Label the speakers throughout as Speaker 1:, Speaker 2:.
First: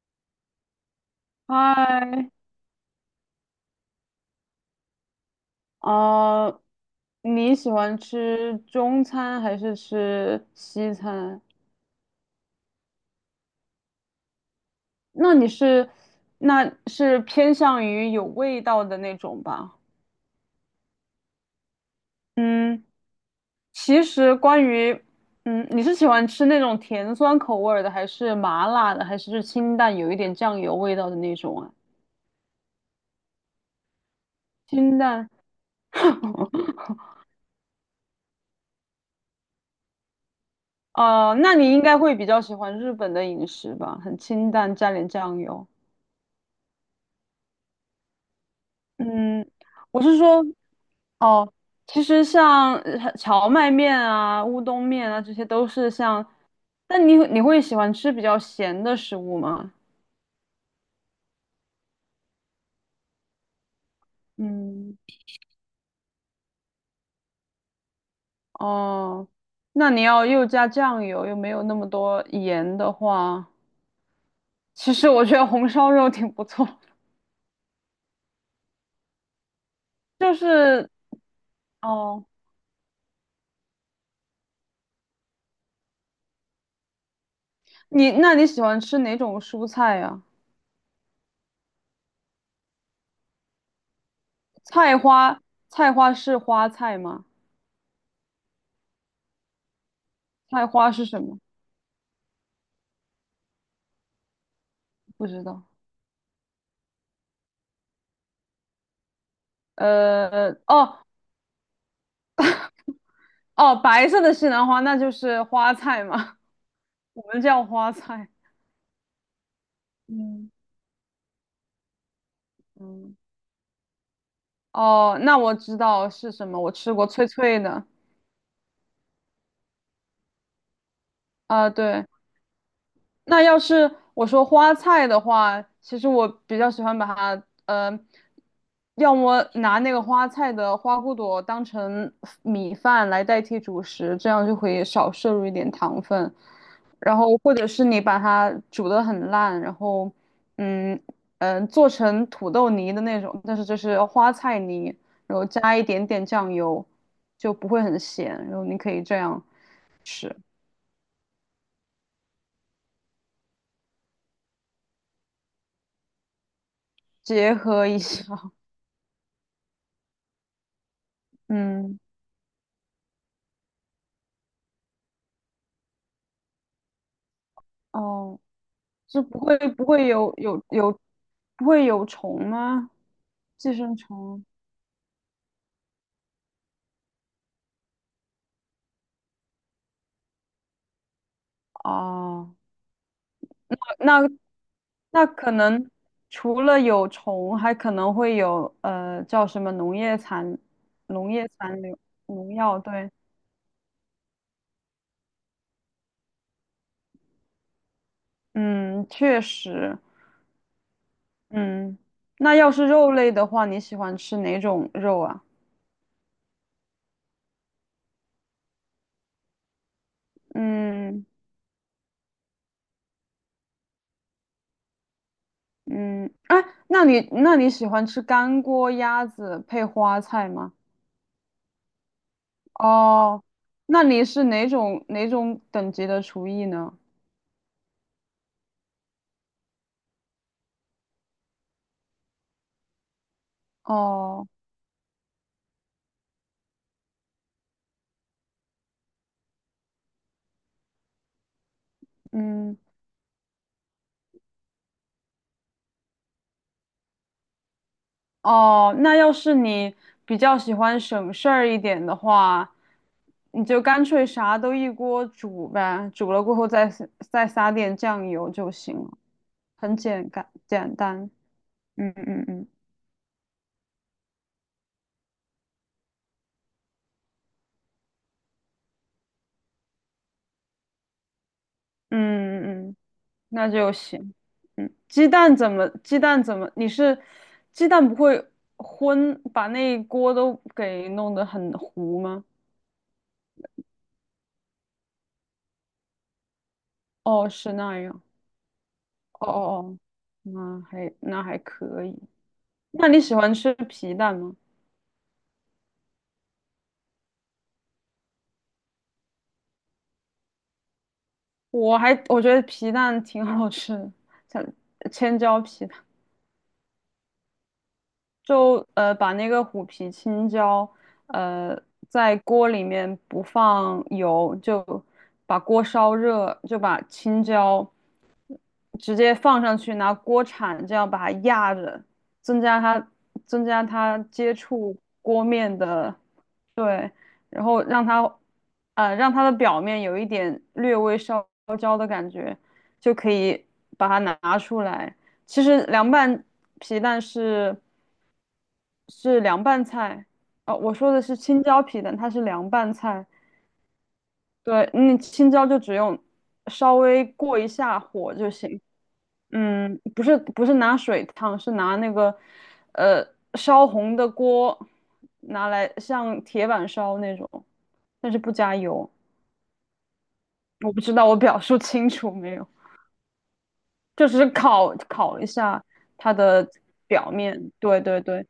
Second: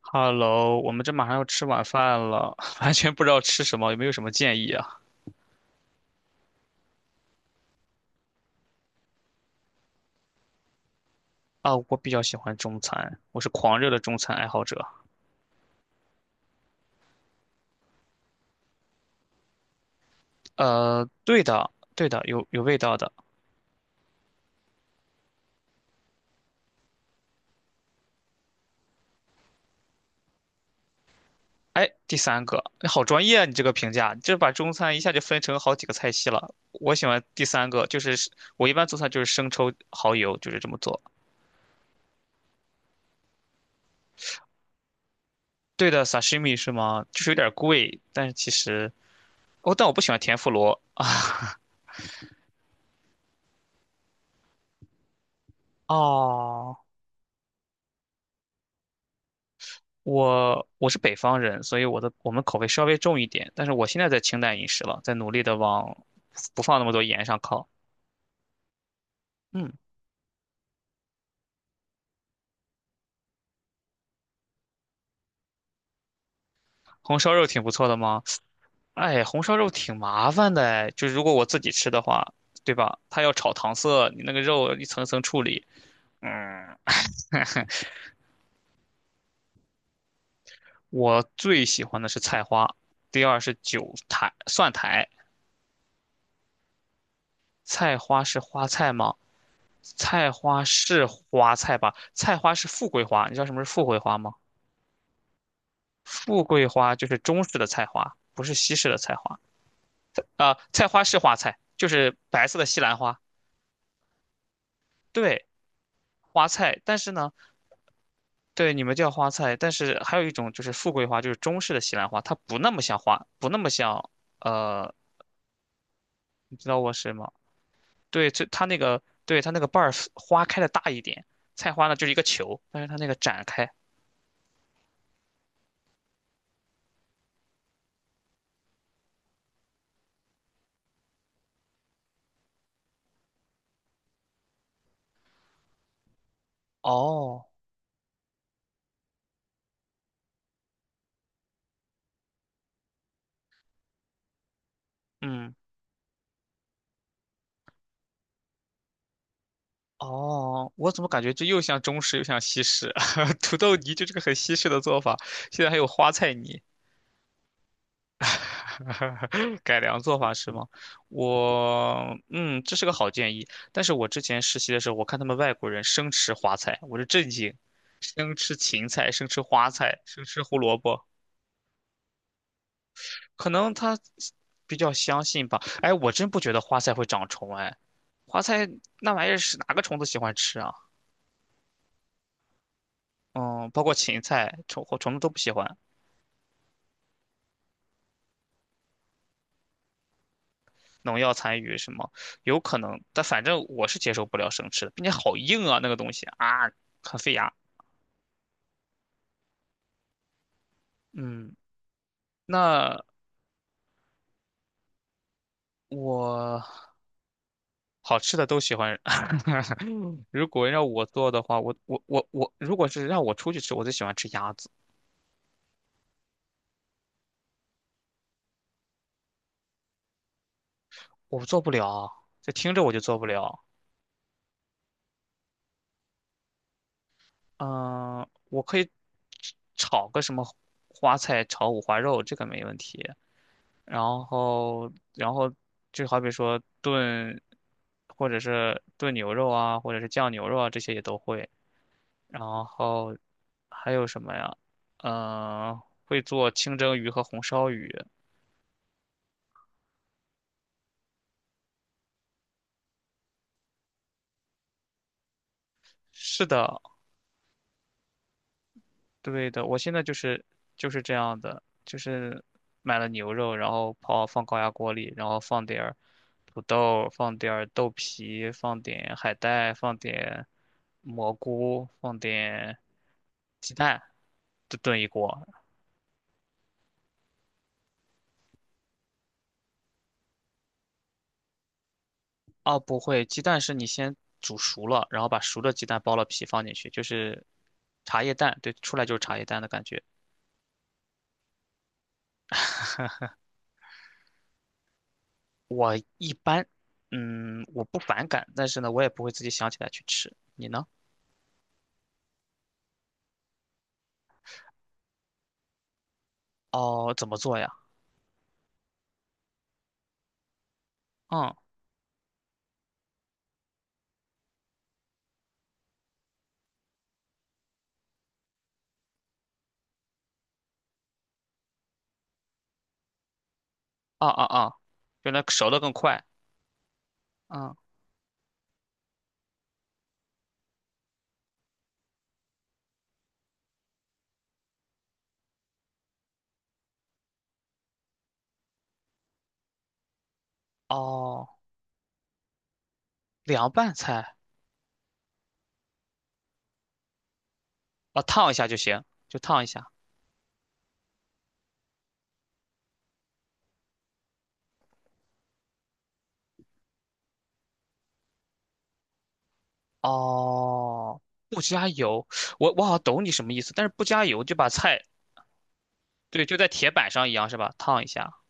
Speaker 1: Hello，我们这马上要吃晚饭
Speaker 2: 嗨，
Speaker 1: 了，完全不知道吃什么，有没有什么建议啊？
Speaker 2: 呃，你喜欢吃中餐还是吃西餐？
Speaker 1: 啊，我比较喜欢中餐，我是狂热的中餐爱好者。
Speaker 2: 那你是，那是偏向于有味道的那种吧？
Speaker 1: 对的，对的，有味
Speaker 2: 嗯，
Speaker 1: 道的。
Speaker 2: 其实关于，你是喜欢吃那种甜酸口味儿的，还是麻辣的，还是清淡有一点酱油味道的那种啊？
Speaker 1: 哎，第三个，哎好专业啊！你这个评价，你这把中餐
Speaker 2: 清
Speaker 1: 一下就
Speaker 2: 淡，
Speaker 1: 分成好几个菜 系了。我喜欢第三个，就是我一般做菜就是生抽、蚝油，就是这么做。
Speaker 2: 哦，那你应该会比较喜欢日本的饮食吧？很清淡，加点酱油。
Speaker 1: 对的，sashimi 是吗？就是有点贵，但是其实
Speaker 2: 嗯，
Speaker 1: 哦，但我
Speaker 2: 我
Speaker 1: 不喜
Speaker 2: 是
Speaker 1: 欢甜
Speaker 2: 说，
Speaker 1: 妇罗。
Speaker 2: 哦，其实像荞麦面啊、乌冬面啊，这些都是像，
Speaker 1: 哦，
Speaker 2: 但你会喜欢吃比较咸的食物吗？
Speaker 1: 我是北方人，所以我们口味稍微重一点，但是我现在在清淡饮食
Speaker 2: 嗯，
Speaker 1: 了，在努力的往不放那么多盐上靠。
Speaker 2: 哦，
Speaker 1: 嗯，
Speaker 2: 那你要又加酱油，又没有那么多盐的话，其实我觉得红烧肉挺不错。
Speaker 1: 红烧肉挺不错的吗？哎，红烧肉挺麻
Speaker 2: 就
Speaker 1: 烦的哎，
Speaker 2: 是
Speaker 1: 就是如果我自己吃的
Speaker 2: 哦，
Speaker 1: 话，对吧？它要炒糖色，你那个肉一层层处理。嗯，
Speaker 2: 你那你喜欢吃哪种蔬菜呀、
Speaker 1: 我最喜欢的是菜花，第二是韭苔、蒜
Speaker 2: 菜
Speaker 1: 苔。
Speaker 2: 花，菜花是花菜吗？
Speaker 1: 菜花是花菜吗？菜花
Speaker 2: 菜花是
Speaker 1: 是
Speaker 2: 什么？
Speaker 1: 花菜吧？菜花是富贵花，你知道什么是富贵花吗？
Speaker 2: 不知道。
Speaker 1: 富贵花就是中式的菜花，不是西式的菜花。菜
Speaker 2: 哦，
Speaker 1: 花是花菜，就是白色的西兰花。
Speaker 2: 哦，白色的西兰花那就是
Speaker 1: 对，
Speaker 2: 花菜嘛，
Speaker 1: 花菜。但是
Speaker 2: 我
Speaker 1: 呢，
Speaker 2: 们叫花菜。
Speaker 1: 对你们叫花菜，但是还有一
Speaker 2: 嗯，
Speaker 1: 种就是富贵花，就是中式的西兰花，它不那么像
Speaker 2: 嗯，
Speaker 1: 花，不那么像呃，
Speaker 2: 哦，那我知道是什
Speaker 1: 你
Speaker 2: 么，
Speaker 1: 知
Speaker 2: 我
Speaker 1: 道我
Speaker 2: 吃过
Speaker 1: 是
Speaker 2: 脆
Speaker 1: 吗？
Speaker 2: 脆的。
Speaker 1: 对，这它那个，对它那个瓣儿花开的大一点，
Speaker 2: 啊、
Speaker 1: 菜花呢就
Speaker 2: 对，
Speaker 1: 是一个球，但是它那个
Speaker 2: 那
Speaker 1: 展
Speaker 2: 要
Speaker 1: 开。
Speaker 2: 是我说花菜的话，其实我比较喜欢把它，要么拿那个花菜的花骨朵当成米饭来代替主食，这样就可以少摄入一点糖分。然后
Speaker 1: 哦，
Speaker 2: 或者是你把它煮得很烂，然后，嗯做成土豆泥的那种，但是这是花菜泥，然后
Speaker 1: 嗯。
Speaker 2: 加一点点酱油，就不会很咸。然后你可以这样吃，
Speaker 1: 哦，我怎么感觉这又像中式又像西式？土豆泥就是个很西式的做法，现在还有花菜泥，
Speaker 2: 结合一下，
Speaker 1: 改良做法是吗？
Speaker 2: 嗯。
Speaker 1: 这是个好建议。但是我之前实习的时候，我看他们外国人生吃花菜，我就震惊，生
Speaker 2: 哦，
Speaker 1: 吃芹菜，
Speaker 2: 是
Speaker 1: 生
Speaker 2: 不
Speaker 1: 吃
Speaker 2: 会
Speaker 1: 花
Speaker 2: 不
Speaker 1: 菜，
Speaker 2: 会
Speaker 1: 生
Speaker 2: 有
Speaker 1: 吃胡
Speaker 2: 有
Speaker 1: 萝
Speaker 2: 有
Speaker 1: 卜，
Speaker 2: 不会有虫吗？
Speaker 1: 可能
Speaker 2: 寄生
Speaker 1: 他
Speaker 2: 虫
Speaker 1: 比较相信吧。哎，我真不觉得花菜会长虫，哎，花菜那玩意儿是哪个虫子喜欢吃啊？
Speaker 2: 啊，
Speaker 1: 嗯，包括芹
Speaker 2: 那
Speaker 1: 菜，虫子
Speaker 2: 那
Speaker 1: 都不喜
Speaker 2: 可
Speaker 1: 欢。
Speaker 2: 能除了有虫，还可能会有叫什么农业残
Speaker 1: 农
Speaker 2: 农
Speaker 1: 药
Speaker 2: 业
Speaker 1: 残余
Speaker 2: 残
Speaker 1: 什
Speaker 2: 留
Speaker 1: 么，
Speaker 2: 农
Speaker 1: 有可
Speaker 2: 药，
Speaker 1: 能，
Speaker 2: 对，
Speaker 1: 但反正我是接受不了生吃的，并且好硬啊，那个东西啊，很费牙。
Speaker 2: 嗯，确实，
Speaker 1: 嗯，
Speaker 2: 嗯，那要是
Speaker 1: 那
Speaker 2: 肉类的话，你喜欢吃哪种肉啊？
Speaker 1: 我好吃的都喜欢。如果让我
Speaker 2: 嗯
Speaker 1: 做的话，我我我我，如果是让我出去吃，我最喜欢吃鸭子，
Speaker 2: 嗯，哎，那你喜欢吃干锅鸭子配花菜吗？
Speaker 1: 我做不了，这听着我就做不
Speaker 2: 哦，
Speaker 1: 了。
Speaker 2: 那你是哪种等级的厨艺呢？
Speaker 1: 嗯、我可以炒个什么花菜炒五花肉，这个没问题。然
Speaker 2: 哦，
Speaker 1: 后然后就好比说炖，或者是炖牛肉啊，或者是酱牛肉啊，这些也都会。然
Speaker 2: 嗯，
Speaker 1: 后还有什么呀？嗯、会做清蒸鱼和红烧鱼。
Speaker 2: 哦，那要是你比较喜欢省事儿一点的话，你就干脆啥都一锅煮呗，煮了
Speaker 1: 是
Speaker 2: 过后
Speaker 1: 的，
Speaker 2: 再撒点酱油就行了，
Speaker 1: 对的，我现
Speaker 2: 很
Speaker 1: 在就
Speaker 2: 简
Speaker 1: 是
Speaker 2: 干
Speaker 1: 就
Speaker 2: 简
Speaker 1: 是这
Speaker 2: 单。
Speaker 1: 样的，就
Speaker 2: 嗯
Speaker 1: 是
Speaker 2: 嗯嗯
Speaker 1: 买了牛肉，然后放高压锅里，然后放点儿土豆，放点儿豆皮，放点海带，放点蘑菇，放
Speaker 2: 嗯
Speaker 1: 点
Speaker 2: 嗯嗯。嗯那
Speaker 1: 鸡
Speaker 2: 就
Speaker 1: 蛋，
Speaker 2: 行。
Speaker 1: 就
Speaker 2: 嗯，
Speaker 1: 炖一
Speaker 2: 鸡
Speaker 1: 锅。
Speaker 2: 蛋怎么？鸡蛋怎么？你是鸡蛋不会昏，把那一锅都给弄得很糊吗？
Speaker 1: 哦，不会，鸡蛋是你先煮熟了，然后把熟的鸡蛋剥了皮放进去，就是
Speaker 2: 哦，是那
Speaker 1: 茶
Speaker 2: 样。
Speaker 1: 叶蛋，对，出来就是茶叶
Speaker 2: 哦哦
Speaker 1: 蛋的感
Speaker 2: 哦，
Speaker 1: 觉。
Speaker 2: 那还可以。那你喜欢吃皮蛋吗？
Speaker 1: 我一般，我不反感，但是呢，我也不会自己想起来去吃。你呢？
Speaker 2: 我觉得皮蛋挺好吃的，像千椒皮蛋。
Speaker 1: 哦，怎么做呀？
Speaker 2: 就把那个虎皮青椒，
Speaker 1: 嗯，
Speaker 2: 呃在锅里面不放油，就把锅烧热，就把青椒直接放上去，拿锅铲这样把它压着，增加它增加它
Speaker 1: 啊啊
Speaker 2: 接
Speaker 1: 啊，
Speaker 2: 触
Speaker 1: 就
Speaker 2: 锅
Speaker 1: 来熟
Speaker 2: 面
Speaker 1: 的更
Speaker 2: 的，
Speaker 1: 快。
Speaker 2: 对，然
Speaker 1: 嗯，
Speaker 2: 后让它让它的表面有一点略微烧焦的感觉，就可以把它拿出来。其实凉拌皮蛋是。是凉拌菜，哦，我说的是
Speaker 1: 哦，
Speaker 2: 青椒皮蛋，它是凉拌菜。
Speaker 1: 凉拌菜
Speaker 2: 对，那青椒就只用稍微过一下
Speaker 1: 啊，
Speaker 2: 火
Speaker 1: 烫
Speaker 2: 就
Speaker 1: 一下就
Speaker 2: 行。
Speaker 1: 行，就烫一下。
Speaker 2: 嗯，不是拿水烫，是拿那个呃烧红的锅拿来像铁板烧那种，但是不加油。我不知
Speaker 1: 哦，
Speaker 2: 道我表
Speaker 1: 不
Speaker 2: 述
Speaker 1: 加
Speaker 2: 清
Speaker 1: 油，
Speaker 2: 楚没有，
Speaker 1: 我好像懂你什么意思，但是不加
Speaker 2: 就只
Speaker 1: 油
Speaker 2: 是
Speaker 1: 就把
Speaker 2: 烤
Speaker 1: 菜，
Speaker 2: 烤一下它
Speaker 1: 对，就在
Speaker 2: 的
Speaker 1: 铁板上
Speaker 2: 表
Speaker 1: 一样是
Speaker 2: 面。
Speaker 1: 吧？
Speaker 2: 对
Speaker 1: 烫一
Speaker 2: 对
Speaker 1: 下。
Speaker 2: 对。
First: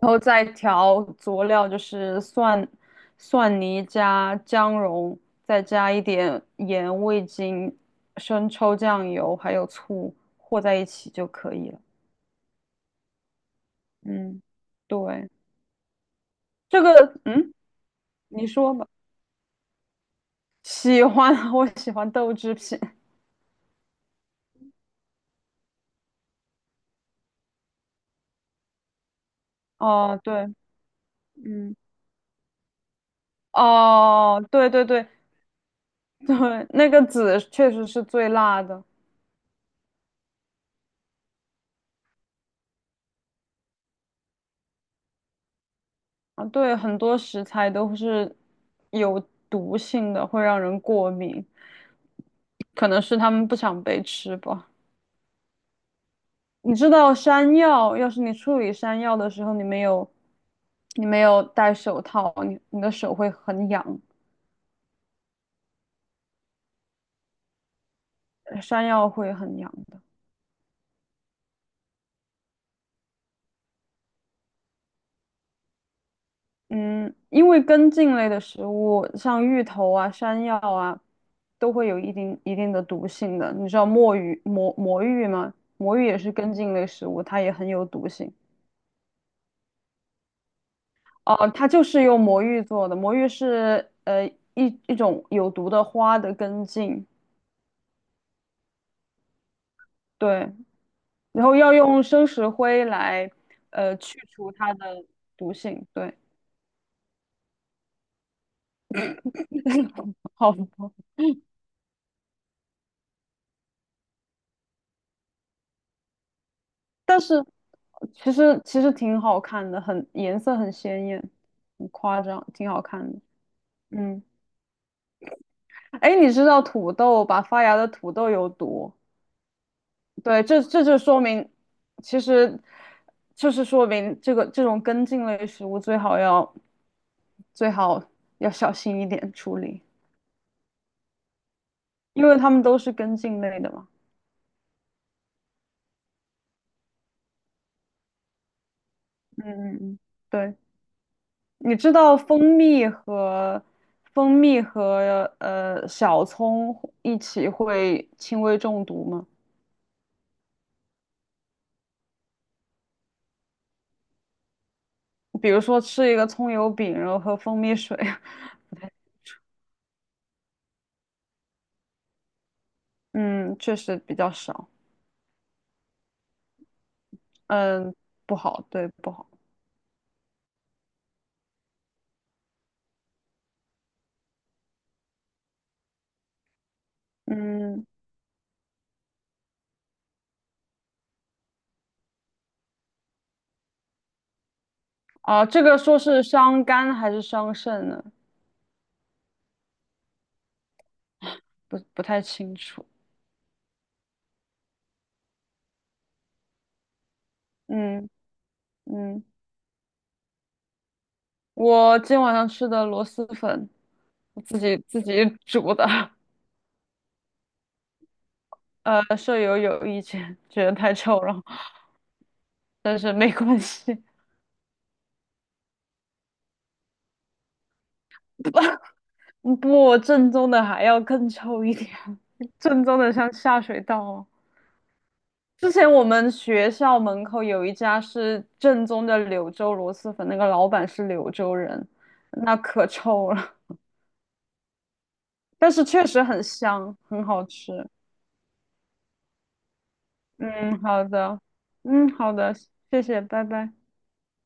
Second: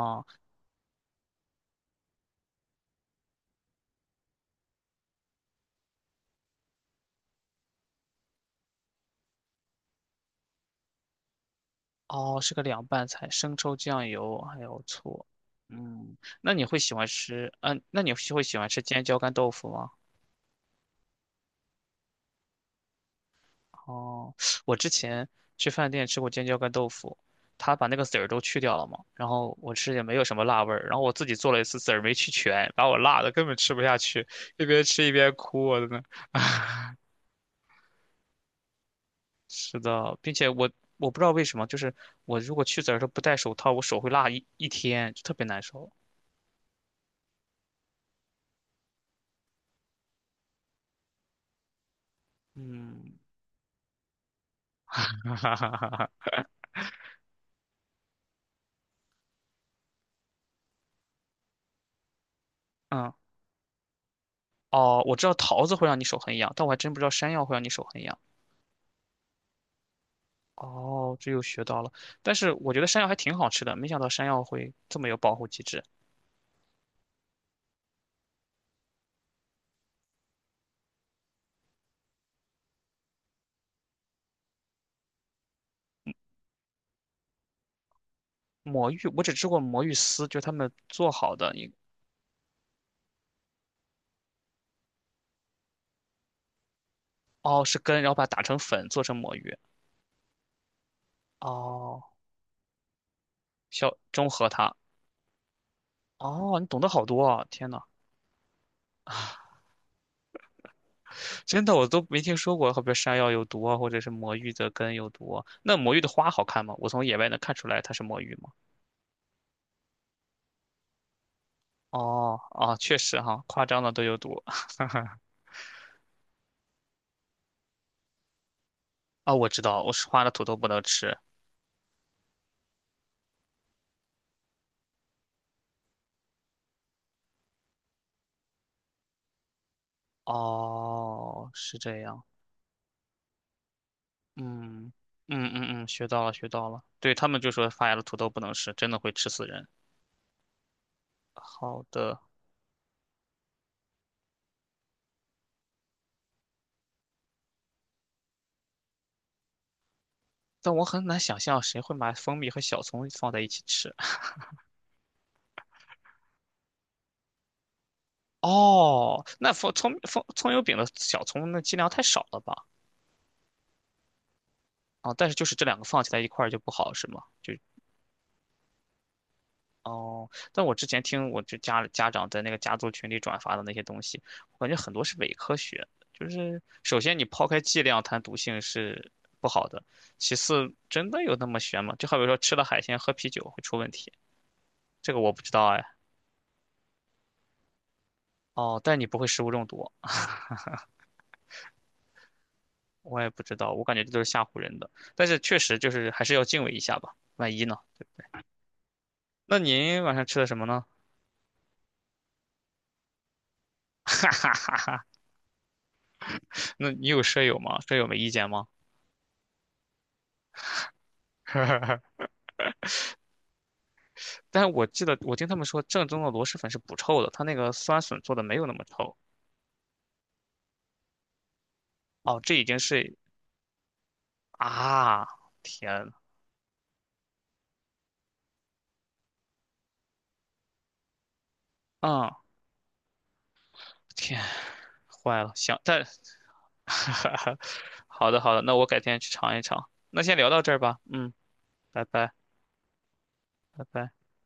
Speaker 2: 然后再调佐料，就是蒜、蒜泥加姜蓉，再加一点盐、味精、生抽、酱油，还有醋和在一起就可以了。
Speaker 1: 哦，是个凉拌菜，生抽、酱油
Speaker 2: 嗯，
Speaker 1: 还有醋。
Speaker 2: 对，
Speaker 1: 嗯，那你会
Speaker 2: 这
Speaker 1: 喜欢
Speaker 2: 个，
Speaker 1: 吃？
Speaker 2: 嗯，
Speaker 1: 嗯、那你会
Speaker 2: 你
Speaker 1: 喜欢
Speaker 2: 说
Speaker 1: 吃
Speaker 2: 吧。
Speaker 1: 尖椒干豆腐吗？
Speaker 2: 喜欢，我喜欢豆制品。
Speaker 1: 哦，我之前去饭店吃过尖椒干豆腐，他把那个籽儿都去掉了嘛，然后我吃也没
Speaker 2: 哦，
Speaker 1: 有什么
Speaker 2: 对，
Speaker 1: 辣味儿，然后我自己做了一
Speaker 2: 嗯，
Speaker 1: 次籽儿没去全，把我辣的根本吃不下去，
Speaker 2: 哦，
Speaker 1: 一
Speaker 2: 对
Speaker 1: 边
Speaker 2: 对
Speaker 1: 吃
Speaker 2: 对
Speaker 1: 一边哭，我真的。
Speaker 2: 对，那个籽确实是最辣的
Speaker 1: 是的，并且我不知道为什么，就是我如果去籽儿的时候不戴手套，我手会辣一天，就特别难受。
Speaker 2: 啊。对，很多食材都是有毒性的，会让人过敏。可能
Speaker 1: 嗯，
Speaker 2: 是他们不想被吃吧。
Speaker 1: 哈哈哈哈哈。
Speaker 2: 你知道山药，要是你处理山药的时候，你没有戴手套，你的
Speaker 1: 嗯，
Speaker 2: 手会很痒，
Speaker 1: 哦，我知道桃子会让你手很痒，但我还真不知道山药会让你手很痒。
Speaker 2: 山药会很痒的。
Speaker 1: 哦，这又学到了。但是我觉得山药还挺好吃的，没想到山药会这么有保护机制。
Speaker 2: 嗯，因为根茎类的食物，像芋头啊、山药啊，都会有一定的毒性的。你知道墨鱼、魔芋吗？魔芋也是根茎类食物，它也很有毒性。
Speaker 1: 魔芋，我只吃过魔芋丝，就是他们做好
Speaker 2: 哦，
Speaker 1: 的
Speaker 2: 它
Speaker 1: 一，
Speaker 2: 就是用魔芋做的。魔芋是一种有毒的花的根茎，
Speaker 1: 哦，是根，然后把它打成粉做成魔芋。
Speaker 2: 对，然后要
Speaker 1: 哦，
Speaker 2: 用生石灰来
Speaker 1: 小
Speaker 2: 去
Speaker 1: 中和
Speaker 2: 除它
Speaker 1: 它。
Speaker 2: 的毒性，对，
Speaker 1: 哦，你懂得好多啊！天呐，
Speaker 2: 好多
Speaker 1: 真的我都没听说过，好比山药有毒啊，或者是魔芋的根有毒啊那魔芋的花好看吗？我从野
Speaker 2: 但
Speaker 1: 外能
Speaker 2: 是
Speaker 1: 看出来它是魔
Speaker 2: 其
Speaker 1: 芋吗？
Speaker 2: 实其实挺好看的，颜色很鲜艳，很夸
Speaker 1: 哦，
Speaker 2: 张，挺
Speaker 1: 啊，
Speaker 2: 好
Speaker 1: 确
Speaker 2: 看
Speaker 1: 实
Speaker 2: 的。
Speaker 1: 哈，夸张的都有
Speaker 2: 嗯，
Speaker 1: 毒
Speaker 2: 哎，你知道土豆把发芽的土豆有毒？
Speaker 1: 啊！我知道，我是花的
Speaker 2: 对，
Speaker 1: 土豆
Speaker 2: 这
Speaker 1: 不能
Speaker 2: 就
Speaker 1: 吃。
Speaker 2: 说明，其实就是说明这个这种根茎类食物最好要最好要小心一点处理，
Speaker 1: 哦，是这样。
Speaker 2: 因为它们都是根茎类的嘛。
Speaker 1: 嗯嗯嗯嗯，学到了学到了。对他们就说发芽的土豆不能吃，真的会吃
Speaker 2: 嗯
Speaker 1: 死人。
Speaker 2: 嗯嗯，对。你
Speaker 1: 好
Speaker 2: 知道
Speaker 1: 的，
Speaker 2: 蜂蜜和小葱一起会轻微中毒吗？
Speaker 1: 但我很难想象谁会把蜂蜜和小葱放在一起吃。
Speaker 2: 比如说吃一个葱油饼，然后喝蜂蜜水，
Speaker 1: 哦，那蜂葱蜂葱油饼的小葱那剂量太少了吧？
Speaker 2: 嗯，确实比较少，
Speaker 1: 啊，但是就是这两个放起来一块儿就不好，是吗？就。
Speaker 2: 嗯，不好，对，不好，
Speaker 1: 哦，但我之前听我就家长在那个家族群里转发的那些东西，我感觉很多是伪科学。就是首先你抛开剂
Speaker 2: 嗯，
Speaker 1: 量谈毒性是不好的，其次真的有那么悬吗？就好比说吃了海鲜喝啤酒会出问题，这个我不
Speaker 2: 啊，
Speaker 1: 知
Speaker 2: 这
Speaker 1: 道
Speaker 2: 个
Speaker 1: 哎。
Speaker 2: 说是伤肝还是伤肾呢？
Speaker 1: 哦，但你不会食物中毒，
Speaker 2: 不太清楚，
Speaker 1: 我也不知道，我感觉这都是吓唬人的。但是确实就是还是要敬畏一下吧，万一呢？
Speaker 2: 嗯嗯，
Speaker 1: 那您晚上吃的什么呢？
Speaker 2: 我今晚上吃的螺蛳粉，我自己煮的，
Speaker 1: 那你有舍友吗？舍友没意见 吗？
Speaker 2: 舍友有意见，觉得太臭了。但是没关系，
Speaker 1: 但是我记得我听他们说，正宗的螺蛳粉是不臭的，它那个酸笋做的没有那么臭。
Speaker 2: 嗯不，正宗的还要更臭一点，
Speaker 1: 哦，这 已经
Speaker 2: 正宗的
Speaker 1: 是
Speaker 2: 像下水道哦。
Speaker 1: 啊，
Speaker 2: 之前我
Speaker 1: 天
Speaker 2: 们学校门口有一家是正宗的柳州螺蛳粉，那个老板是柳州人，
Speaker 1: 啊，嗯
Speaker 2: 那可臭了，
Speaker 1: 天，坏了，
Speaker 2: 但
Speaker 1: 想
Speaker 2: 是确
Speaker 1: 但，
Speaker 2: 实很香，很好 吃。
Speaker 1: 好的好的，那我改天去尝一尝。那先聊到这儿
Speaker 2: 嗯，
Speaker 1: 吧，
Speaker 2: 好
Speaker 1: 嗯，
Speaker 2: 的，
Speaker 1: 拜
Speaker 2: 嗯，
Speaker 1: 拜
Speaker 2: 好的，谢谢，拜拜。
Speaker 1: 拜拜。